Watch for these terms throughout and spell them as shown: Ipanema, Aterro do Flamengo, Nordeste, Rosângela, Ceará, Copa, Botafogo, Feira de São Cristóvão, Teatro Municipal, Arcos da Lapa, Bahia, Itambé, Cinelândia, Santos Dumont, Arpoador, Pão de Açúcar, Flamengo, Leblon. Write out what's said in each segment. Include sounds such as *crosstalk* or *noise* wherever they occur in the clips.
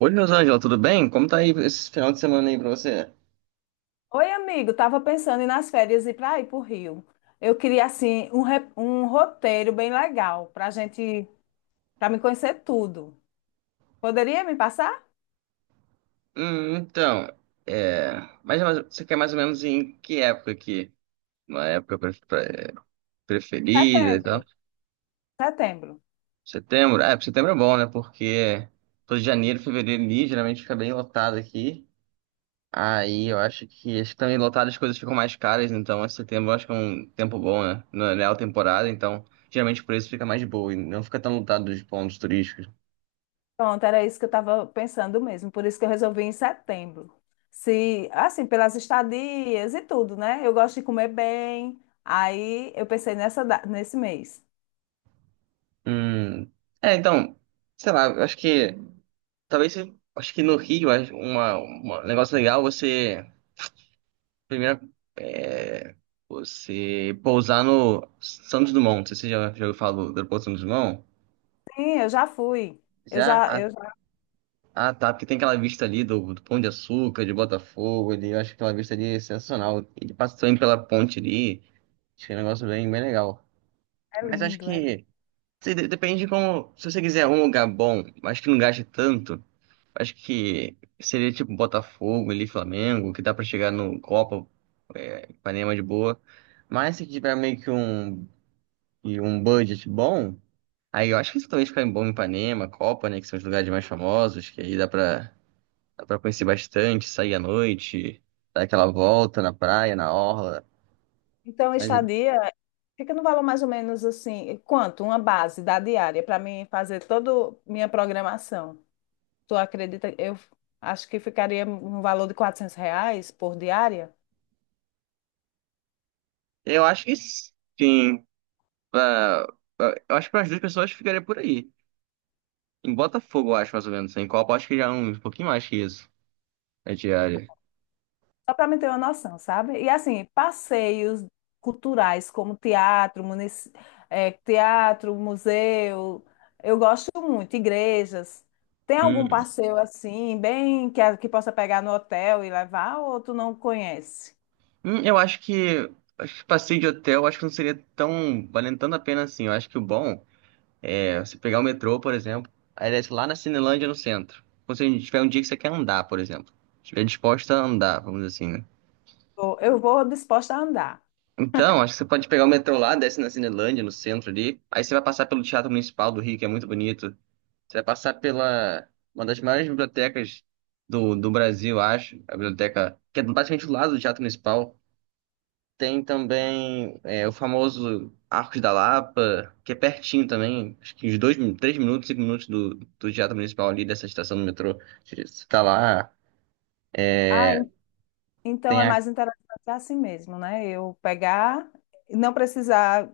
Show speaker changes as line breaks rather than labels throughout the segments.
Oi, Rosângela, tudo bem? Como tá aí esse final de semana aí pra você?
Oi, amigo, tava pensando nas férias ir para o Rio. Eu queria assim um roteiro bem legal para gente, para me conhecer tudo. Poderia me passar?
Então, é... mas você quer mais ou menos em que época aqui? Uma época preferida e tal?
Setembro, setembro.
Setembro? Ah, setembro é bom, né? Porque tô de janeiro, fevereiro ali, geralmente fica bem lotado aqui. Aí eu acho que também lotado as coisas ficam mais caras, então esse setembro eu acho que é um tempo bom, né? Não é alta temporada, então geralmente o preço fica mais de boa e não fica tão lotado dos pontos turísticos.
Pronto, era isso que eu estava pensando mesmo. Por isso que eu resolvi em setembro. Se assim pelas estadias e tudo, né? Eu gosto de comer bem. Aí eu pensei nesse mês.
Hum, então, sei lá, eu acho que acho que no Rio acho um negócio legal você primeiro, é, você pousar no Santos Dumont. Não sei se você já ouviu falar do aeroporto Santos Dumont?
Sim, eu já fui. Eu
Já?
já,
Ah,
eu já...
ah, tá, porque tem aquela vista ali do Pão de Açúcar, de Botafogo, ali, eu acho que aquela vista ali é sensacional. Ele passa também pela ponte ali, acho que é um negócio bem, bem legal.
É
Mas acho
lindo, é lindo.
que depende de como. Se você quiser um lugar bom, mas que não gaste tanto, acho que seria tipo Botafogo ali, Flamengo, que dá pra chegar no Copa, Ipanema de boa. Mas se tiver meio que e um budget bom, aí eu acho que isso também fica bom em Ipanema, Copa, né? Que são os lugares mais famosos, que aí dá pra conhecer bastante, sair à noite, dar aquela volta na praia, na orla.
Então,
Mas
estadia. Fica no valor mais ou menos assim, quanto? Uma base da diária para mim fazer toda minha programação. Tu acredita? Eu acho que ficaria um valor de R$ 400 por diária,
eu acho que sim, pra, eu acho que para as duas pessoas ficaria por aí. Em Botafogo, eu acho mais ou menos. Em Copa, eu acho que já é um pouquinho mais que isso. É diária.
só para me ter uma noção, sabe? E assim, passeios culturais como teatro, museu, eu gosto muito, igrejas. Tem algum
Hum,
passeio assim, bem que, que possa pegar no hotel e levar, ou tu não conhece?
eu acho que passeio de hotel, acho que não seria tão valendo tanto a pena assim. Eu acho que o bom é você pegar o metrô, por exemplo, aí desce lá na Cinelândia no centro. Ou se a gente tiver um dia que você quer andar, por exemplo. Estiver disposta a andar, vamos dizer assim, né?
Eu vou disposta a andar.
Então, acho que você pode pegar o metrô lá, desce na Cinelândia, no centro ali. Aí você vai passar pelo Teatro Municipal do Rio, que é muito bonito. Você vai passar pela uma das maiores bibliotecas do Brasil, acho. A biblioteca, que é basicamente do lado do Teatro Municipal. Tem também, o famoso Arcos da Lapa, que é pertinho também, acho que uns dois, 3 minutos, 5 minutos do Teatro Municipal ali, dessa estação do metrô. Você tá lá,
Então
tem
é
a.
mais interessante assim mesmo, né? Eu pegar, não precisar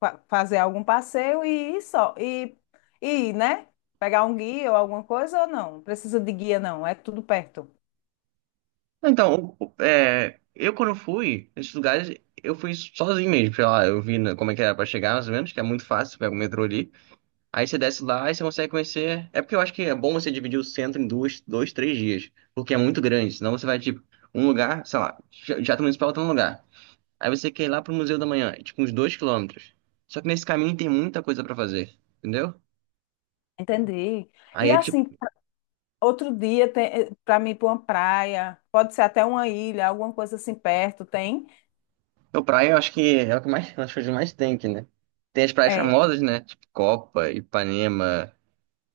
fazer algum passeio e ir só, e ir, né? Pegar um guia ou alguma coisa ou não? Não precisa de guia, não, é tudo perto.
Então, eu quando fui nesses lugares, eu fui sozinho mesmo, sei lá, eu vi, como é que era pra chegar, mais ou menos, que é muito fácil, pega o metrô ali. Aí você desce lá e você consegue conhecer. É porque eu acho que é bom você dividir o centro em duas, dois, 3 dias, porque é muito grande, senão você vai, tipo, um lugar, sei lá, Teatro Municipal tá um lugar. Aí você quer ir lá pro Museu da Manhã, é tipo uns 2 quilômetros. Só que nesse caminho tem muita coisa pra fazer, entendeu?
Entendi.
Aí
E
é tipo,
assim, outro dia tem para mim ir para uma praia, pode ser até uma ilha, alguma coisa assim perto, tem?
a praia eu acho que é o que mais, as coisas que mais tem aqui, né? Tem as praias
É,
famosas, né? Tipo Copa, Ipanema,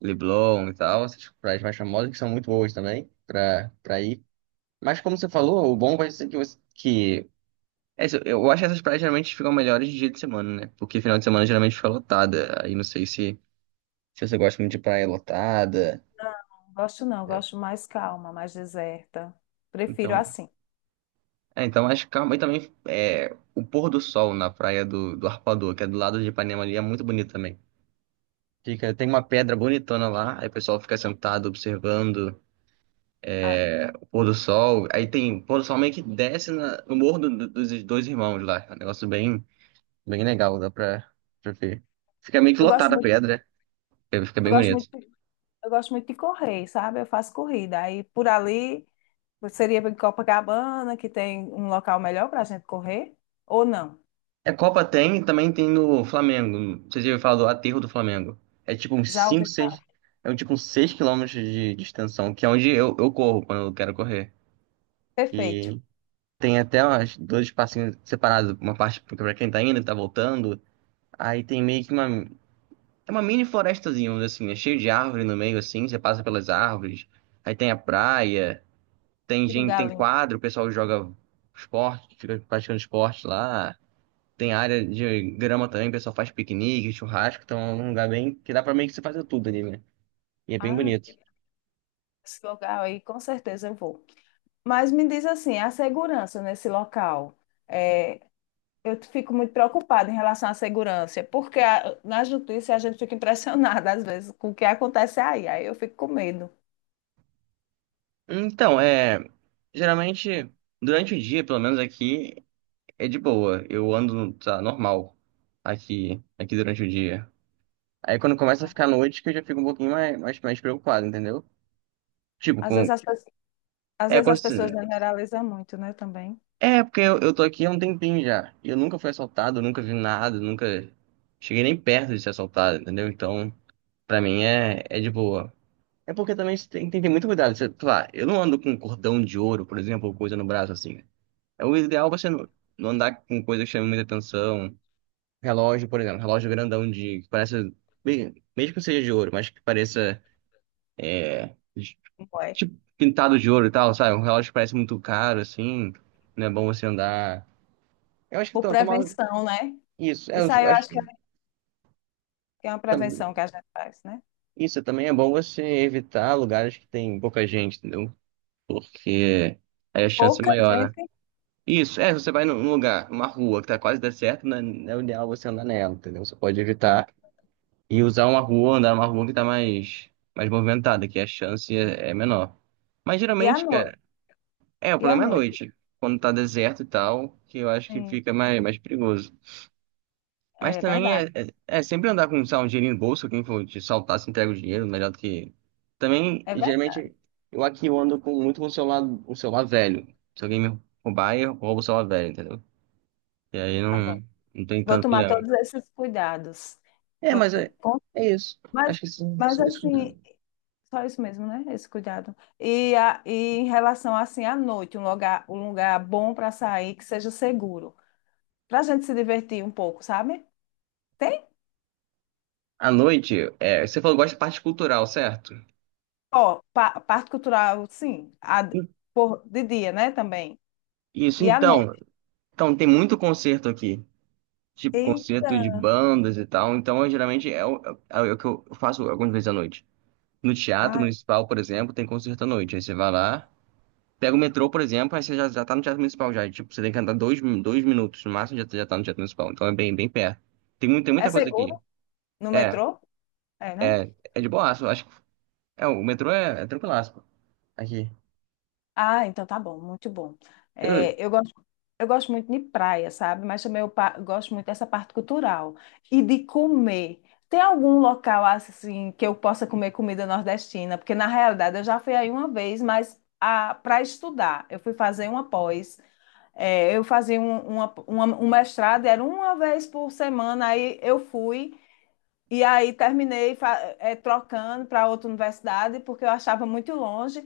Leblon e tal, essas praias mais famosas que são muito boas também pra ir. Mas como você falou, o bom vai ser que você, que é isso, eu acho que essas praias geralmente ficam melhores de dia de semana, né? Porque final de semana geralmente fica lotada. Aí não sei se você gosta muito de praia lotada.
não gosto não,
É.
gosto mais calma, mais deserta. Prefiro
Então,
assim.
Mas calma. E também, o pôr do sol na praia do Arpoador, que é do lado de Ipanema ali, é muito bonito também. Fica, tem uma pedra bonitona lá, aí o pessoal fica sentado observando,
Ah,
o pôr do sol. Aí tem o pôr do sol meio que desce no morro dos Dois Irmãos lá. É um negócio bem, bem legal, dá pra ver. Fica meio que
eu gosto
lotada a
muito,
pedra, fica
eu
bem
gosto
bonito.
muito. Eu gosto muito de correr, sabe? Eu faço corrida. Aí por ali seria em Copacabana, que tem um local melhor para a gente correr, ou não?
É, Copa tem e também tem no Flamengo. Não sei se eu falar do aterro do Flamengo. É tipo uns
Já
5,
ouvi
6.
falar
É um tipo uns 6 quilômetros de extensão, que é onde eu corro quando eu quero correr.
perfeito.
E tem até umas, dois espacinhos separados, uma parte pra quem tá indo, e tá voltando. Aí tem meio que uma. É uma mini florestazinha, vamos dizer assim, é cheio de árvore no meio, assim, você passa pelas árvores. Aí tem a praia, tem
Que
gente,
lugar
tem
lindo.
quadro, o pessoal joga esporte, fica praticando esporte lá. Tem área de grama também, o pessoal faz piquenique, churrasco, então é um lugar bem que dá pra meio que você fazer tudo ali, né? E é bem
Ah,
bonito.
esse local aí com certeza eu vou. Mas me diz assim, a segurança nesse local. É, eu fico muito preocupada em relação à segurança, porque na justiça a gente fica impressionada às vezes com o que acontece aí. Aí eu fico com medo.
Então, geralmente durante o dia, pelo menos aqui, é de boa. Eu ando, tá, normal aqui durante o dia. Aí quando começa a ficar noite, que eu já fico um pouquinho mais, mais, mais preocupado, entendeu? Tipo,
Às
com.
vezes as, pe- às
É,
vezes
quando...
as pessoas
se-
generalizam muito, né, também.
é porque eu tô aqui há um tempinho já. E eu nunca fui assaltado, nunca vi nada, nunca cheguei nem perto de ser assaltado, entendeu? Então, pra mim é de boa. É porque também você tem que ter muito cuidado. Você, sei lá, eu não ando com um cordão de ouro, por exemplo, ou coisa no braço assim. É o ideal você não andar com coisa que chame muita atenção. Relógio, por exemplo, relógio grandão, que parece, mesmo que seja de ouro, mas que pareça, de-
Como é?
tipo pintado de ouro e tal, sabe? Um relógio que parece muito caro, assim, não é bom você andar. Eu acho que,
Por
tomar
prevenção, né?
isso. É,
Isso
eu
aí eu
acho
acho
que,
que é uma prevenção
tam-
que a gente faz, né?
isso também é bom você evitar lugares que tem pouca gente, entendeu? Porque aí a chance é
Pouca
maior, né?
gente
Isso, você vai num lugar, uma rua que tá quase deserta, não é o ideal você andar nela, entendeu? Você pode
tem.
evitar e usar uma rua, andar numa rua que tá mais, mais movimentada, que a chance é menor. Mas
E à
geralmente,
noite?
cara, o
E à
problema é à
noite?
noite, quando tá deserto e tal, que eu acho que
Sim.
fica mais, mais perigoso. Mas
É
também é,
verdade.
é, é sempre andar com, sei lá, um dinheirinho no bolso, quem for te saltar, se entrega o dinheiro, melhor do que. Também,
É verdade.
geralmente, eu aqui eu ando, muito com o celular velho. Se alguém me roubar, eu roubo o celular velho, entendeu? E aí
Tá bom.
não tem
Vou
tanto
tomar
problema.
todos esses cuidados.
É,
Vou
mas
t-
é,
com-
é isso.
Mas,
Acho que são,
mas
são isso.
assim, só isso mesmo, né? Esse cuidado. E, e em relação assim à noite, um lugar bom para sair que seja seguro, para a gente se divertir um pouco, sabe? Tem,
À noite, você falou que gosta de parte cultural, certo?
parte cultural, sim,
I-
de dia, né? Também.
Isso,
E à
então.
noite.
Então, tem muito concerto aqui. Tipo, concerto de
Eita,
bandas e tal. Então, eu, geralmente, é o, é é o que eu faço algumas vezes à noite. No Teatro
ai,
Municipal, por exemplo, tem concerto à noite. Aí você vai lá, pega o metrô, por exemplo, aí você já tá no Teatro Municipal já. E, tipo, você tem que andar dois minutos no máximo, já tá no Teatro Municipal. Então, é bem, bem perto. Tem
é
muita coisa aqui.
seguro no
É,
metrô? É, né?
é de boa. Acho. O metrô é tranquilaço, pô. Aqui.
Ah, então tá bom, muito bom. É,
Eu-
eu gosto muito de praia, sabe? Mas também gosto muito dessa parte cultural e de comer. Tem algum local assim que eu possa comer comida nordestina? Porque na realidade eu já fui aí uma vez, mas para estudar, eu fui fazer uma pós. É, eu fazia um mestrado, era uma vez por semana, aí eu fui. E aí trocando para outra universidade, porque eu achava muito longe.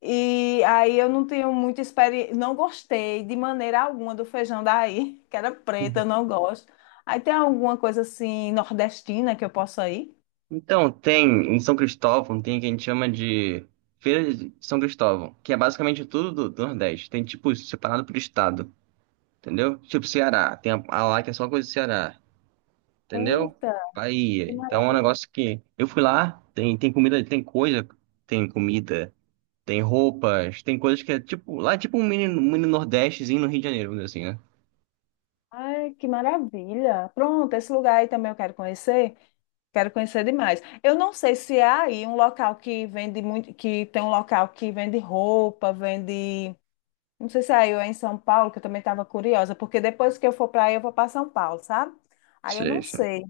E aí eu não tenho muita experiência, não gostei de maneira alguma do feijão daí, *laughs* que era preto, eu não gosto. Aí tem alguma coisa assim nordestina que eu possa ir?
Então, tem em São Cristóvão, tem o que a gente chama de Feira de São Cristóvão, que é basicamente tudo do Nordeste. Tem, tipo, separado por estado, entendeu? Tipo, Ceará. Tem a lá que é só coisa do Ceará, entendeu?
Eita,
Bahia.
que
Então, é um
maravilha.
negócio que. Eu fui lá, tem, tem comida, tem coisa, tem comida, tem roupas, tem coisas que é, tipo. Lá é tipo um mini Nordestezinho no Rio de Janeiro, vamos dizer assim, né?
Ai, que maravilha. Pronto, esse lugar aí também eu quero conhecer. Quero conhecer demais. Eu não sei se há aí um local que vende muito, que tem um local que vende roupa, vende. Não sei se é aí ou é em São Paulo, que eu também estava curiosa, porque depois que eu for para aí, eu vou para São Paulo, sabe? Aí eu
Sim,
não
sim.
sei.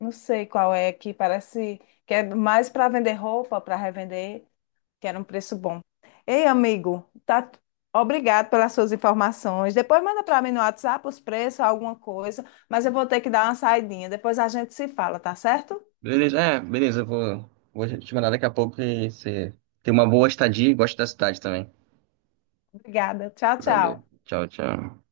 Não sei qual é, que parece que é mais para vender roupa, para revender, que era um preço bom. Ei, amigo, tá... Obrigado pelas suas informações. Depois manda para mim no WhatsApp os preços, alguma coisa, mas eu vou ter que dar uma saidinha. Depois a gente se fala, tá certo?
Beleza, beleza, eu vou te mandar daqui a pouco e você tem uma boa estadia e gosta da cidade também.
Obrigada. Tchau,
Valeu,
tchau.
tchau, tchau.